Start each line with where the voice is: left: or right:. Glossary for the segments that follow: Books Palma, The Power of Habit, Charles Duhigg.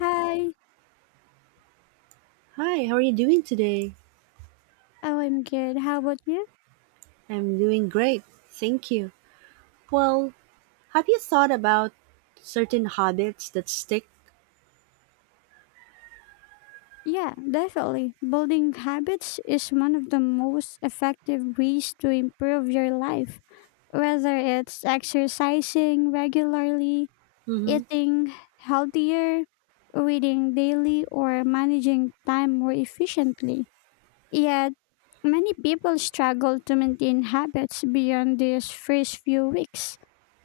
left: Hi.
right: Hi, how are you doing today?
left: Oh, I'm good. How about you?
right: I'm doing great, thank you. Well, have you thought about certain habits that stick?
left: Yeah, definitely. Building habits is one of the most effective ways to improve your life. Whether it's exercising regularly,
right: Mm-hmm.
left: eating healthier, reading daily, or managing time more efficiently. Yet, many people struggle to maintain habits beyond these first few weeks.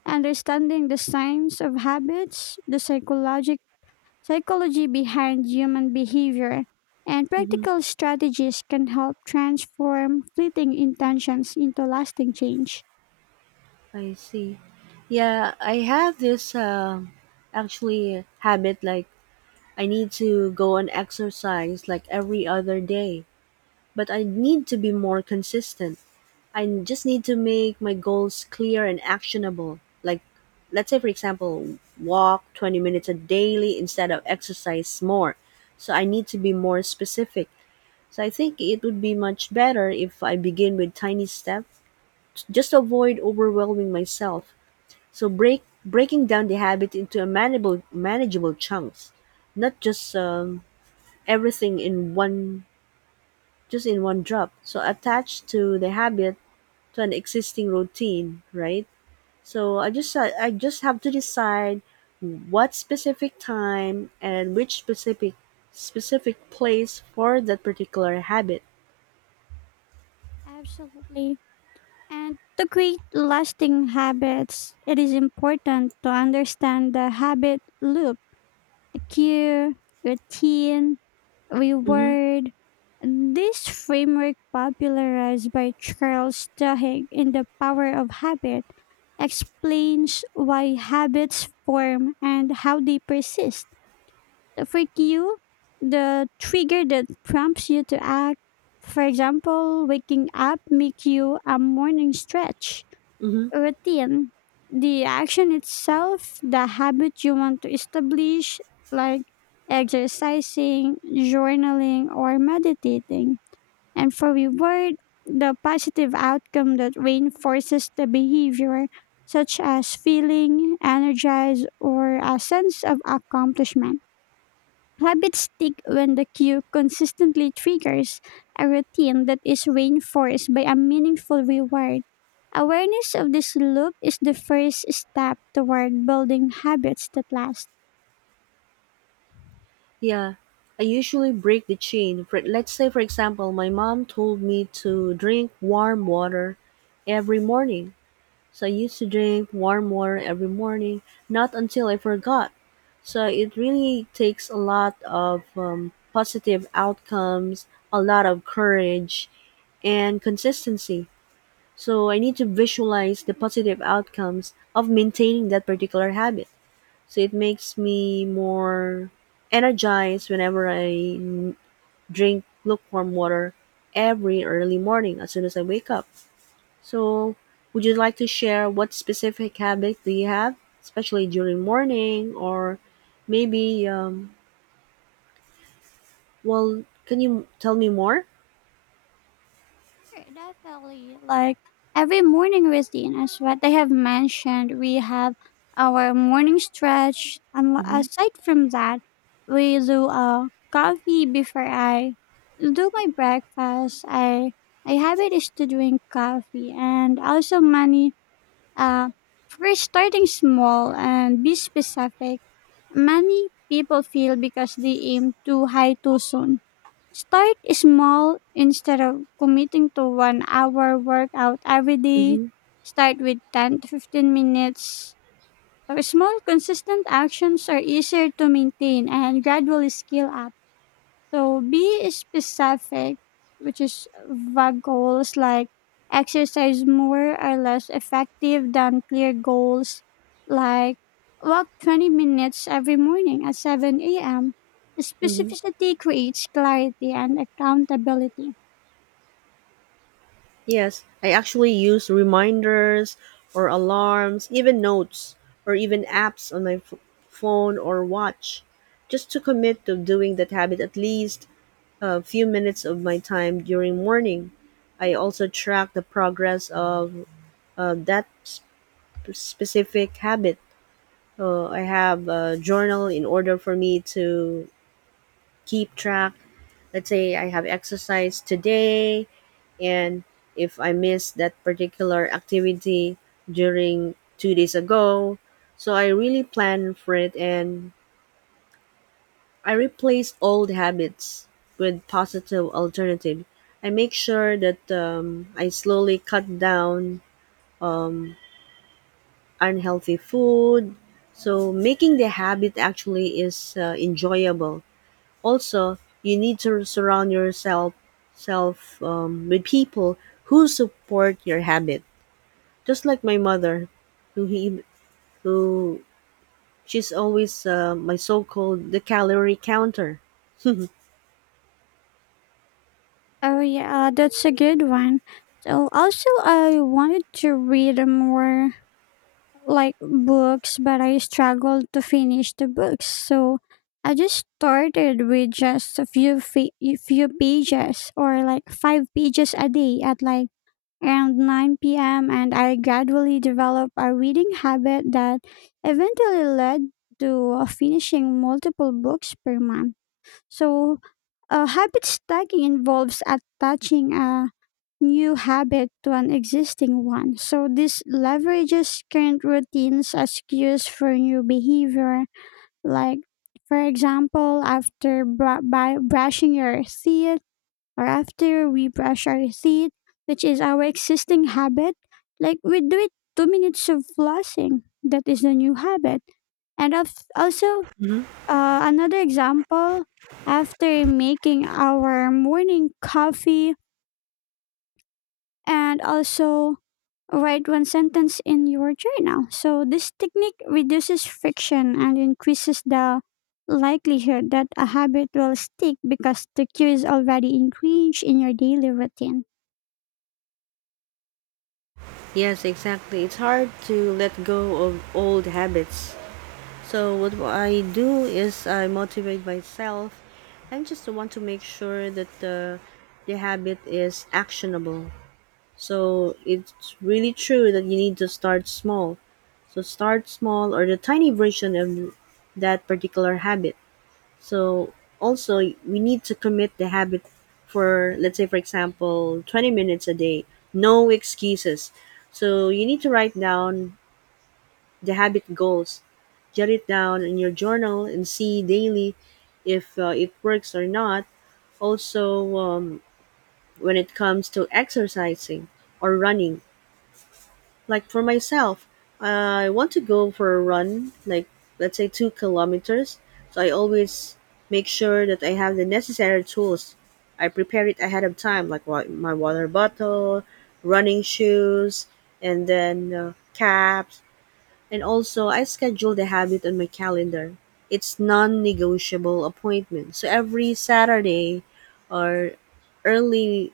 left: Understanding the signs of habits, the psychological psychology behind human behavior and
right: Mm-hmm.
left: practical strategies can help transform fleeting intentions into lasting change.
right: I see. Yeah, I have this actually habit like I need to go and exercise like every other day, but I need to be more consistent. I just need to make my goals clear and actionable. Like, let's say, for example, walk 20 minutes a daily instead of exercise more. So I need to be more specific. So I think it would be much better if I begin with tiny steps, just to avoid overwhelming myself. So breaking down the habit into a manageable chunks, not just everything in one just in one drop. So attached to the habit to an existing routine, right? So I just have to decide what specific time and which specific place for that particular habit.
left: Absolutely. And to create lasting habits, it is important to understand the habit loop: a cue, routine,
right: Mhm.
left: reward. This framework, popularized by Charles Duhigg in The Power of Habit, explains why habits form and how they persist. For you, the trigger that prompts you to act, for example, waking up, make you a morning stretch
right: Mhm.
left: routine, the action itself, the habit you want to establish, like exercising, journaling, or meditating. And for reward, the positive outcome that reinforces the behavior, such as feeling energized or a sense of accomplishment. Habits stick when the cue consistently triggers a routine that is reinforced by a meaningful reward. Awareness of this loop is the first step toward building habits that last.
right: Yeah. I usually break the chain. For let's say for example, my mom told me to drink warm water every morning. So I used to drink warm water every morning, not until I forgot. So it really takes a lot of positive outcomes, a lot of courage, and consistency. So I need to visualize the positive outcomes of maintaining that particular habit. So it makes me more energized whenever n- drink lukewarm water every early morning as soon as I wake up. So would you like to share what specific habit do you have, especially during morning or maybe, can you tell me more?
left: Sure, definitely. Like every morning routine as what they have mentioned. We have our morning stretch, and
right: Mm-hmm.
left: aside from that, we do a coffee before I do my breakfast. I my habit is to drink coffee, and also many. Uh, for starting small and be specific, many people feel because they aim too high too soon. Start small instead of committing to 1 hour workout every day.
right: Mm-hmm.
left: Start with 10 to 15 minutes. Small, consistent actions are easier to maintain and gradually scale up. So be specific, which is vague goals like exercise more are less effective than clear goals like walk 20 minutes every morning at 7 a.m.
right: Mm-hmm.
left: Specificity creates clarity and accountability.
right: Yes, I actually use reminders or alarms, even notes, or even apps on my phone or watch, just to commit to doing that habit at least a few minutes of my time during morning. I also track the progress of that specific habit. I have a journal in order for me to keep track. Let's say I have exercise today, and if I missed that particular activity during 2 days ago. So I really plan for it and I replace old habits with positive alternative. I make sure that I slowly cut down um, unhealthy food. So making the habit actually is enjoyable. Also, you need to surround yourself self with people who support your habit. Just like my mother, who he who she's always my so-called the calorie counter. hmm.
left: Oh yeah, that's a good one. So also I wanted to read more like books, but I struggled to finish the books. So I just started with just a few a few pages or like five pages a day at like around 9 p.m. and I gradually developed a reading habit that eventually led to finishing multiple books per month. So, habit stacking involves attaching a new habit to an existing one. So this leverages current routines as cues for new behavior. Like, for example, after br- by brushing your teeth or after we brush our teeth, which is our existing habit, like we do it 2 minutes of flossing. That is a new habit. And of, also, another example, after making our morning coffee and also write one sentence in your journal. So this technique reduces friction and increases the likelihood that a habit will stick because the cue is already ingrained in your daily routine.
right: Yes, exactly. It's hard to let go of old habits. So what I do is I motivate myself and just want to make sure that the habit is actionable. So it's really true that you need to start small. So start small or the tiny version of that particular habit. So also we need to commit the habit for let's say for example 20 minutes a day, no excuses. So you need to write down the habit goals. Jot it down in your journal and see daily if it works or not. Also when it comes to exercising or running, like for myself, I want to go for a run, like let's say 2 kilometers. So I always make sure that I have the necessary tools. I prepare it ahead of time, like my water bottle, running shoes, and then caps. And also, I schedule the habit on my calendar. It's non-negotiable appointment. So every Saturday or early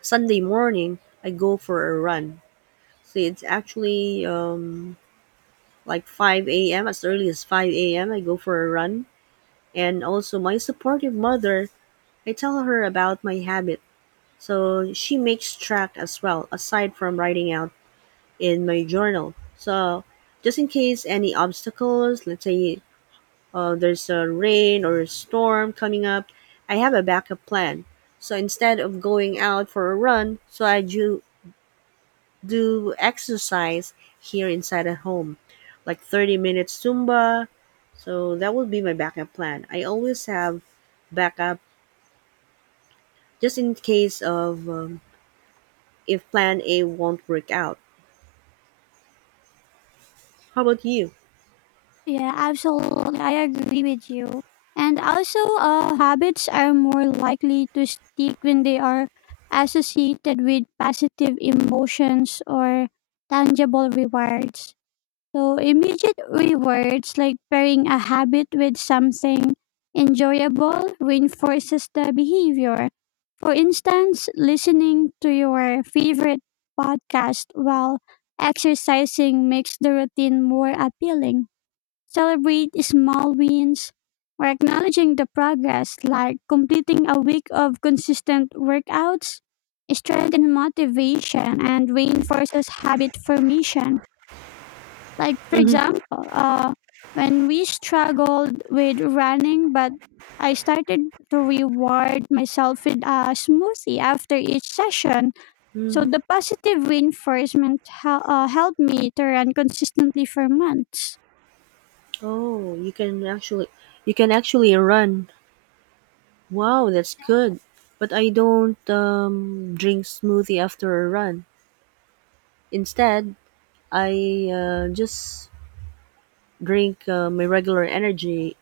right: Sunday morning, I go for a run. So it's actually like 5 a.m., as early as 5 a.m. I go for a run. And also, my supportive mother, I tell her about my habit. So she makes track as well, aside from writing out in my journal. So, just in case any obstacles, let's say there's a rain or a storm coming up, I have a backup plan. So instead of going out for a run, so I do exercise here inside at home, like 30 minutes Zumba. So that would be my backup plan. I always have backup just in case of if plan A won't work out. How about you?
left: Yeah, absolutely. I agree with you. And also, habits are more likely to stick when they are associated with positive emotions or tangible rewards. So immediate rewards like pairing a habit with something enjoyable reinforces the behavior. For instance, listening to your favorite podcast while exercising makes the routine more appealing. Celebrate small wins or acknowledging the progress like completing a week of consistent workouts strengthens motivation and reinforces habit formation. Like, for
right: hmm.
left: example, uh, when we struggled with running, but I started to reward myself with a smoothie after each session. So
right: hmm.
left: the positive reinforcement helped me to run consistently for months.
right: Oh, you can actually run. Wow, that's good. But I don't drink smoothie after a run. Instead, I just drink my regular energy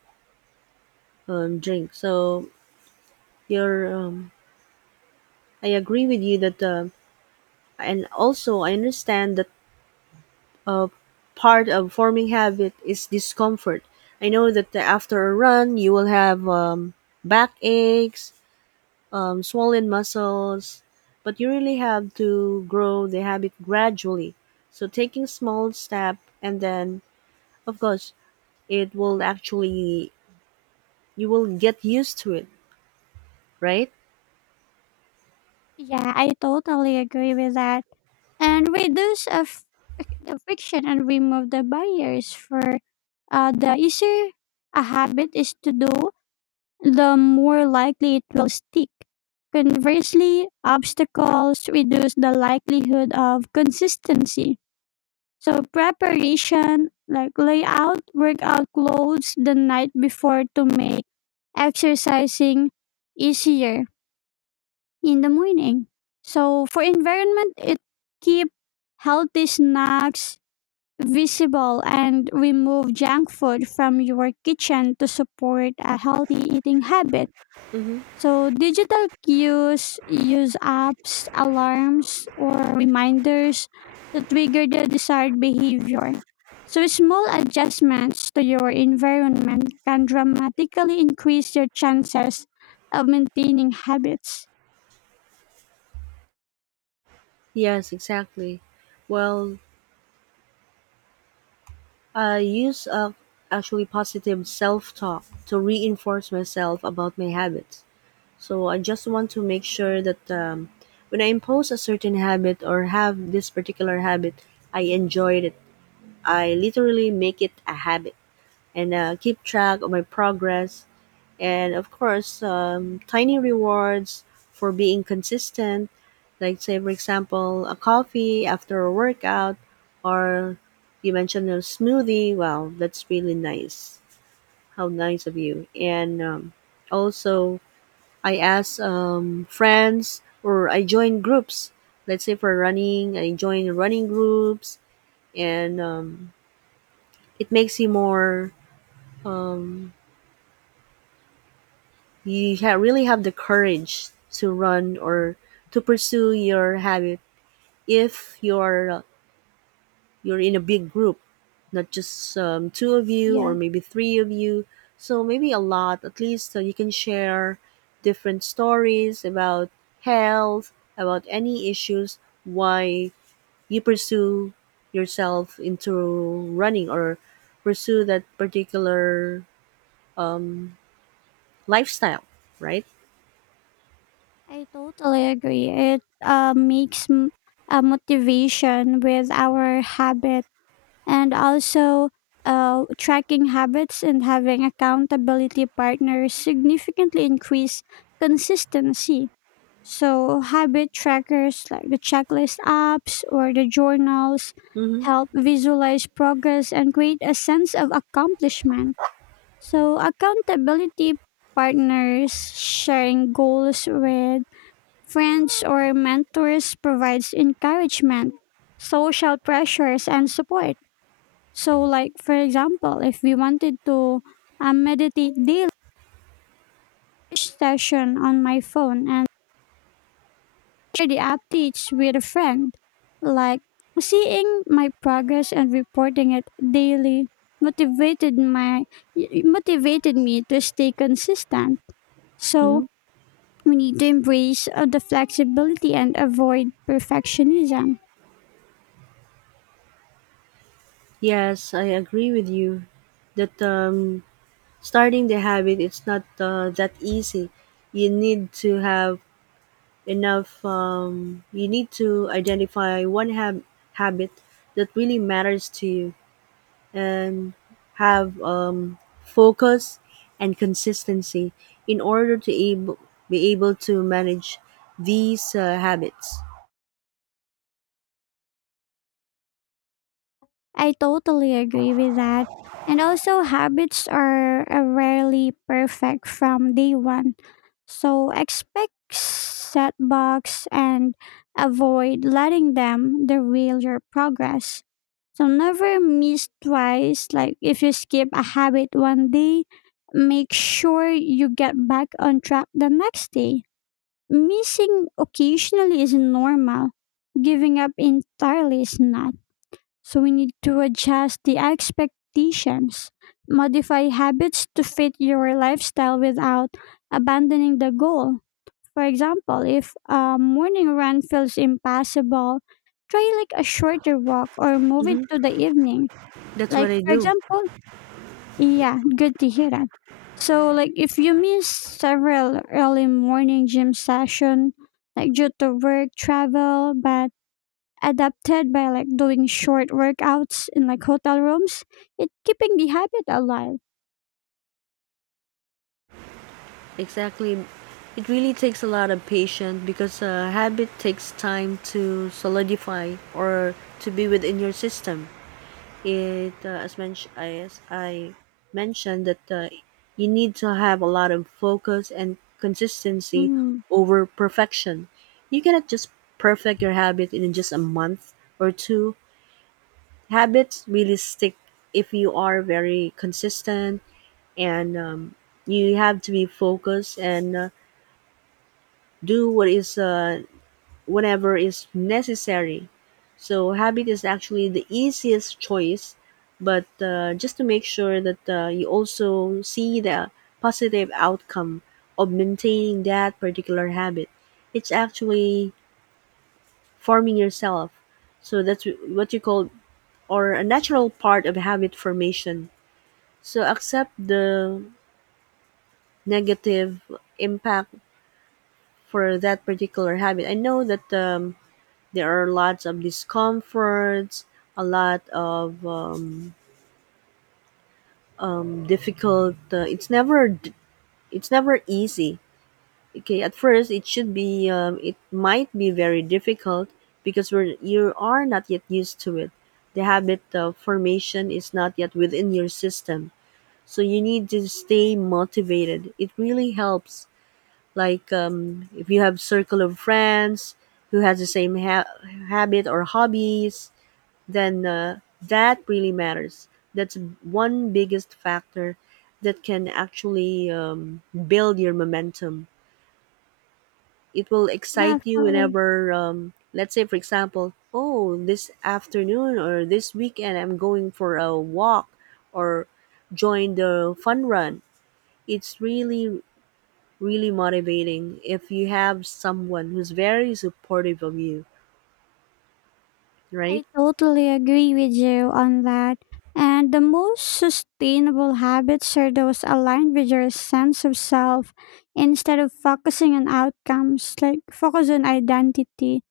right: drink. So you're, um, I agree with you that, and also I understand that uh, part of forming habit is discomfort. I know that after a run you will have backaches, swollen muscles, but you really have to grow the habit gradually. So taking small step and then, of course, it will actually you will get used to it, right?
left: Yeah, I totally agree with that. And reduce the friction and remove the barriers for the easier a habit is to do the more likely it will stick. Conversely, obstacles reduce the likelihood of consistency. So, preparation, like layout, workout clothes the night before to make exercising easier in the morning. So, for environment, it keep healthy snacks visible and remove junk food from your kitchen to support a healthy eating habit.
right: Mm-hmm.
left: So digital cues use apps, alarms, or reminders to trigger the desired behavior. So small adjustments to your environment can dramatically increase your chances of maintaining habits.
right: Yes, exactly. Well, I use of actually positive self talk to reinforce myself about my habits. So I just want to make sure that when I impose a certain habit or have this particular habit, I enjoyed it. I literally make it a habit and keep track of my progress and of course, tiny rewards for being consistent, like say for example a coffee after a workout, or you mentioned a smoothie. Wow, that's really nice. How nice of you. And also I ask friends, or I join groups. Let's say for running, I join running groups. And it makes you more um, you really have the courage to run or to pursue your habit if you're you're in a big group, not just two of you or
left: Yeah,
right: maybe three of you, so maybe a lot at least, so you can share different stories about health, about any issues why you pursue yourself into running or pursue that particular um, lifestyle, right?
left: I totally agree. It makes a motivation with our habits. And also tracking habits and having accountability partners significantly increase consistency. So, habit trackers like the checklist apps or the journals
right: Mm-hmm.
left: help visualize progress and create a sense of accomplishment. So, accountability partners sharing goals with friends or mentors provides encouragement, social pressures, and support. So, like for example, if we wanted to meditate daily session on my phone and share the updates with a friend, like seeing my progress and reporting it daily motivated my motivated me to stay consistent.
right: Mm-hmm.
left: So we need to embrace the flexibility and avoid perfectionism.
right: Yes, I agree with you that starting the habit it's not that easy. You need to have enough. You need to identify one habit that really matters to you and have focus and consistency in order to able be able to manage these habits.
left: I totally agree with that. And also, habits are rarely perfect from day one. So expect setbacks and avoid letting them derail your progress. So never miss twice. Like if you skip a habit one day, make sure you get back on track the next day. Missing occasionally is normal. Giving up entirely is not. So we need to adjust the expectations, modify habits to fit your lifestyle without abandoning the goal. For example, if a morning run feels impossible, try like a shorter walk or move it
right: hmm.
left: to the evening.
right: That's
left: Like
right: what I
left: for
right: do.
left: example, yeah, good to hear that. So like if you miss several early morning gym session like due to work travel but adapted by like doing short workouts in like hotel rooms. It keeping the habit alive.
right: Exactly. It really takes a lot of patience because a habit takes time to solidify or to be within your system. It, as I mentioned, that you need to have a lot of focus and consistency
left: Mm-hmm.
right: over perfection. You cannot just perfect your habit in just a month or two. Habits really stick if you are very consistent, and you have to be focused and do what is whatever is necessary. So habit is actually the easiest choice, but just to make sure that you also see the positive outcome of maintaining that particular habit, it's actually forming yourself. So that's what you call or a natural part of habit formation. So accept the negative impact for that particular habit. I know that there are lots of discomforts, a lot of difficult. It's never easy. Okay, at first it should be, it might be very difficult because we're you are not yet used to it. The habit of formation is not yet within your system, so you need to stay motivated. It really helps. Like if you have circle of friends who has the same habit or hobbies, then that really matters. That's one biggest factor that can actually build your momentum. It will excite you
left: Definitely.
right: whenever, let's say, for example, oh, this afternoon or this weekend I'm going for a walk or join the fun run. It's really, really motivating if you have someone who's very supportive of you, right?
left: I totally agree with you on that. And the most sustainable habits are those aligned with your sense of self instead of focusing on outcomes, like focus on identity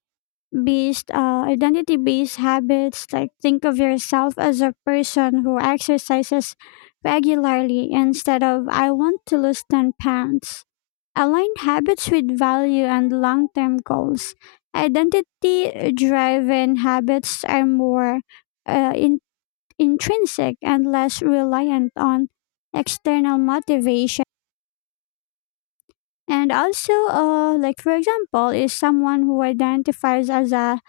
left: based uh, identity based habits like think of yourself as a person who exercises regularly instead of I want to lose 10 pounds align habits with value and long term goals identity driven habits are more uh, in- intrinsic and less reliant on external motivation and also, like for example, is someone who identifies as a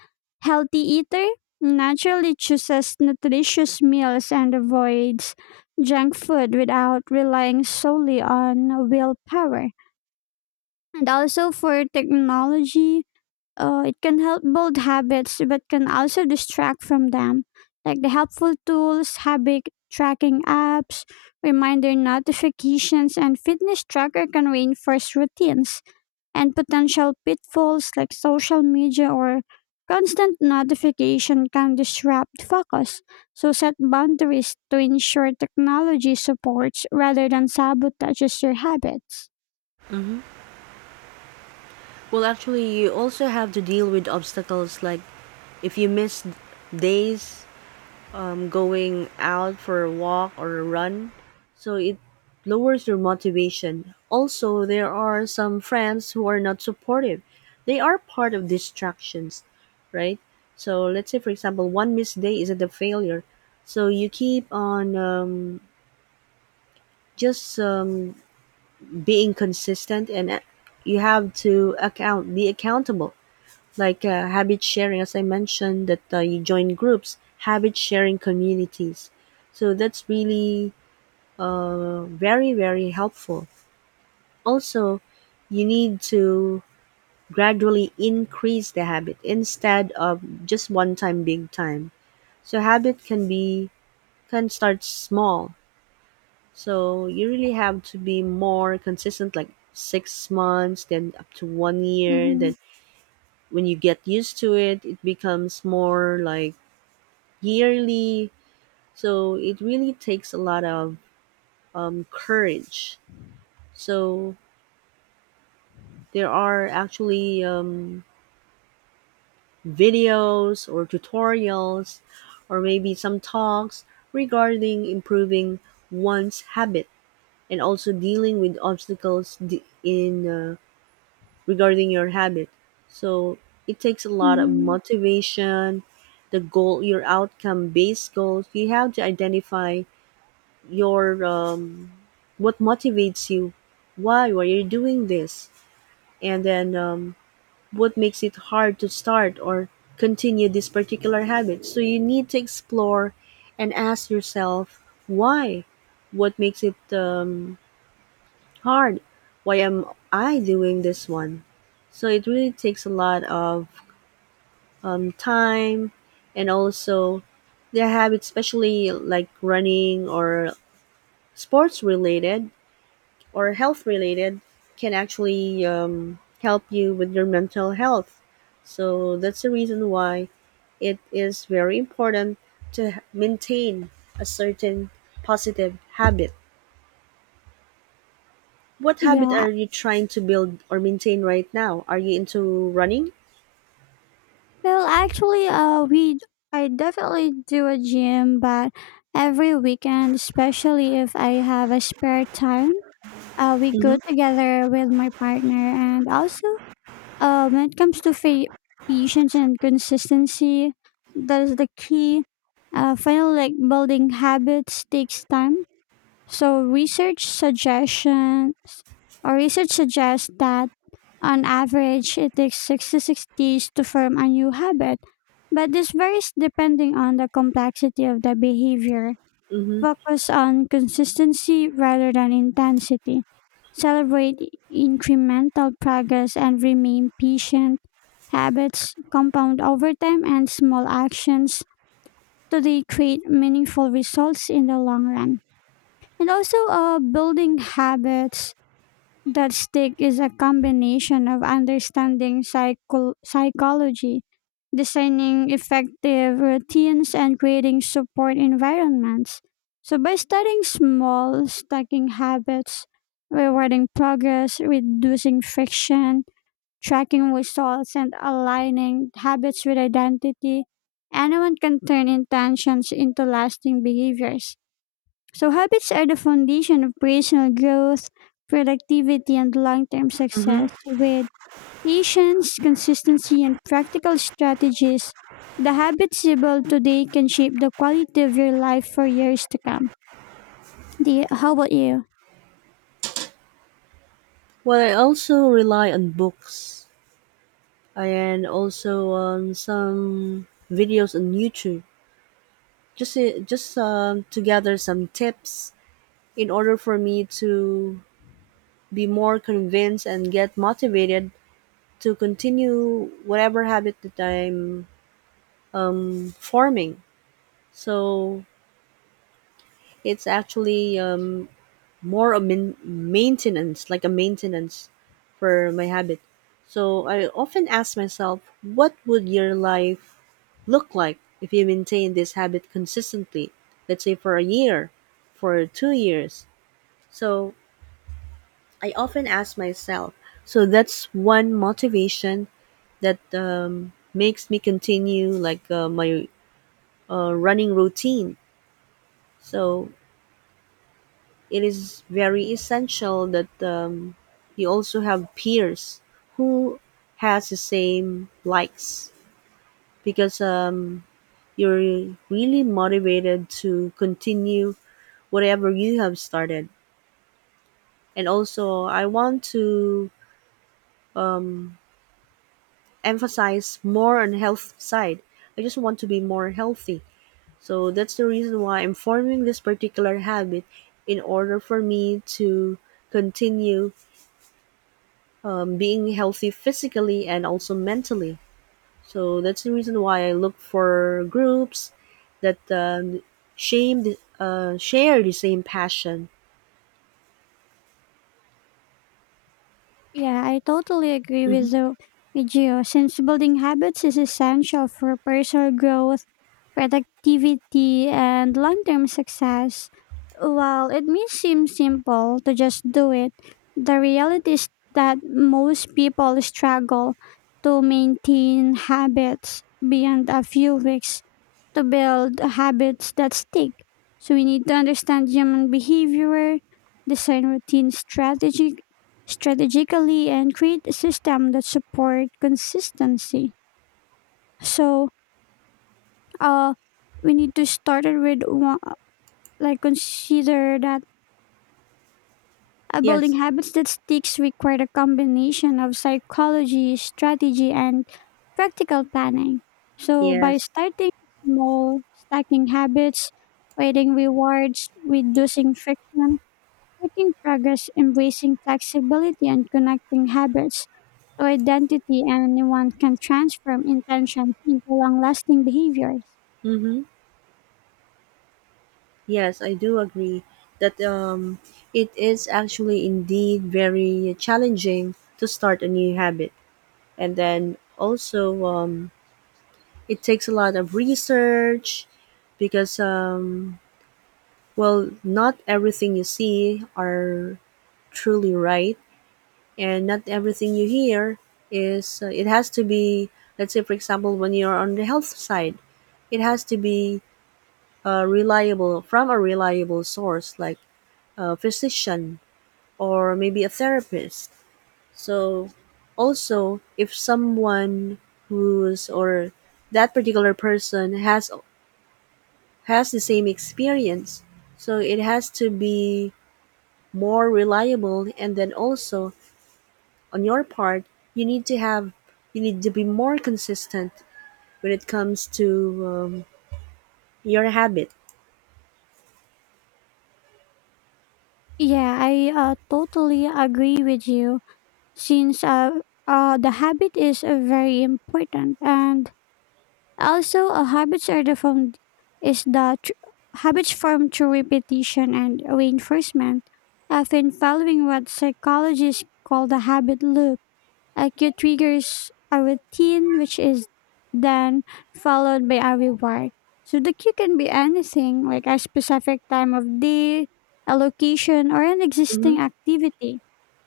left: healthy eater naturally chooses nutritious meals and avoids junk food without relying solely on willpower. And also for technology, it can help build habits but can also distract from them. Like the helpful tools, habit tracking apps, reminder notifications, and fitness tracker can reinforce routines and potential pitfalls like social media or constant notification can disrupt focus. So set boundaries to ensure technology supports rather than sabotages your habits.
right: Well, actually, you also have to deal with obstacles like: if you miss days going out for a walk or a run, so it lowers your motivation. Also, there are some friends who are not supportive. They are part of distractions, right? So let's say, for example, one missed day isn't a failure. So you keep on just being consistent, and you have to be accountable like habit sharing. As I mentioned that you join groups, habit sharing communities, so that's really very very helpful. Also, you need to gradually increase the habit instead of just one time big time. So habit can be can start small, so you really have to be more consistent, like 6 months, then up to 1 year,
left: Mm-hmm.
right: then when you get used to it it becomes more like yearly. So it really takes a lot of courage. So there are actually videos or tutorials or maybe some talks regarding improving one's habit, and also dealing with obstacles d- in regarding your habit. So it takes a lot of
left: Mm-hmm.
right: motivation, the goal, your outcome based goals. You have to identify your what motivates you, why are you doing this, and then what makes it hard to start or continue this particular habit, so you need to explore and ask yourself why, what makes it hard, why am I doing this one. So it really takes a lot of time. And also the habit, especially like running or sports related or health related, can actually help you with your mental health. So that's the reason why it is very important to maintain a certain positive habit. What habit
left: Yeah.
right: are you trying to build or maintain right now? Are you into running?
left: Well, actually, we I definitely do a gym, but every weekend, especially if I have a spare time, we go
right: Mm-hmm.
left: together with my partner, and also when it comes to patience and consistency, that is the key. Final, like building habits takes time. So research suggestions or research suggests that on average it takes 6 to 6 days to form a new habit. But this varies depending on the complexity of the behavior.
right: Mm-hmm.
left: Focus on consistency rather than intensity. Celebrate incremental progress and remain patient. Habits compound over time and small actions so create meaningful results in the long run. And also building habits that stick is a combination of understanding psychology, designing effective routines, and creating support environments. So, by studying small stacking habits, rewarding progress, reducing friction, tracking results, and aligning habits with identity, anyone can turn intentions into lasting behaviors. So, habits are the foundation of personal growth, productivity, and long term
right: Mm-hmm.
left: success. With patience, consistency, and practical strategies, the habits you build today can shape the quality of your life for years to come. How about you?
right: Well, I also rely on books and also on some videos on YouTube just to gather some tips in order for me to be more convinced and get motivated to continue whatever habit that I'm forming. So it's actually more a maintenance, like a maintenance for my habit. So I often ask myself, what would your life look like if you maintain this habit consistently? Let's say for a year, for 2 years. So I often ask myself. So that's one motivation that makes me continue like my running routine. So it is very essential that you also have peers who has the same likes because you're really motivated to continue whatever you have started. And also, I want to um, emphasize more on health side. I just want to be more healthy. So that's the reason why I'm forming this particular habit in order for me to continue being healthy physically and also mentally. So that's the reason why I look for groups that shame share the same passion.
left: Yeah, I totally agree
right: hmm.
left: with you, Since building habits is essential for personal growth, productivity, and long-term success, while it may seem simple to just do it, the reality is that most people struggle to maintain habits beyond a few weeks to build habits that stick. So we need to understand human behavior, design routines strategic, strategically, and create a system that support consistency. So uh, we need to start it with one, like consider that building
right: Yes,
left: habits that sticks require a combination of psychology, strategy, and practical planning. So by
right: yes.
left: starting small, stacking habits, creating rewards, reducing friction, making progress, embracing flexibility, and connecting habits to identity, anyone can transform intentions into long-lasting behaviors.
right: hmm. Yes, I do agree that it is actually indeed very challenging to start a new habit. And then also, it takes a lot of research because, well, not everything you see are truly right, and not everything you hear is, it has to be, let's say, for example, when you're on the health side, it has to be reliable, from a reliable source like a physician or maybe a therapist. So also if someone who's or that particular person has the same experience, so it has to be more reliable. And then also on your part you need to have you need to be more consistent when it comes to your habit.
left: Yeah, I totally agree with you since the habit is very important and also habits are the found is the tr- habits formed through repetition and reinforcement often following what psychologists call the habit loop. Acute triggers a routine, which is then followed by a reward. So the cue can be anything, like a specific time of day, a location, or an
right: Mm-hmm.
left: existing activity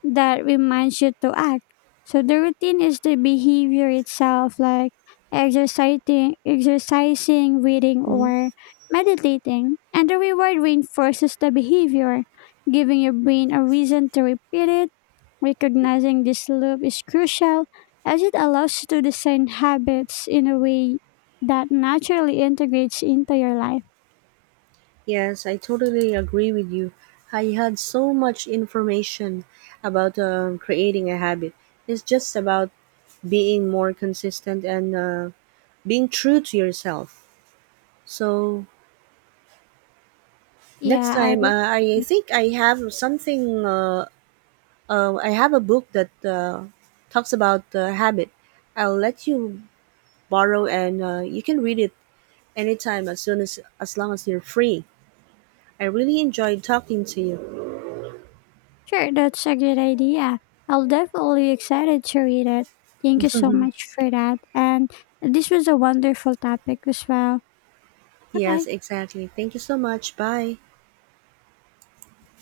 left: that reminds you to act. So the routine is the behavior itself, like exercising, reading,
right: Mm-hmm.
left: or meditating. And the reward reinforces the behavior, giving your brain a reason to repeat it. Recognizing this loop is crucial as it allows you to design habits in a way that naturally integrates into your life.
right: Yes, I totally agree with you. I had so much information about creating a habit. It's just about being more consistent and being true to yourself. So next
left: Yeah,
right: time,
left: I
right: I think I have something. I have a book that talks about habit. I'll let you borrow, and you can read it anytime as soon as long as you're free. I really enjoyed talking to you.
left: Sure, that's a good idea. I'll definitely excited to read it. Thank you so much for that. And this was a wonderful topic as well. Bye
right: Yes,
left: bye.
right: exactly. Thank you so much. Bye.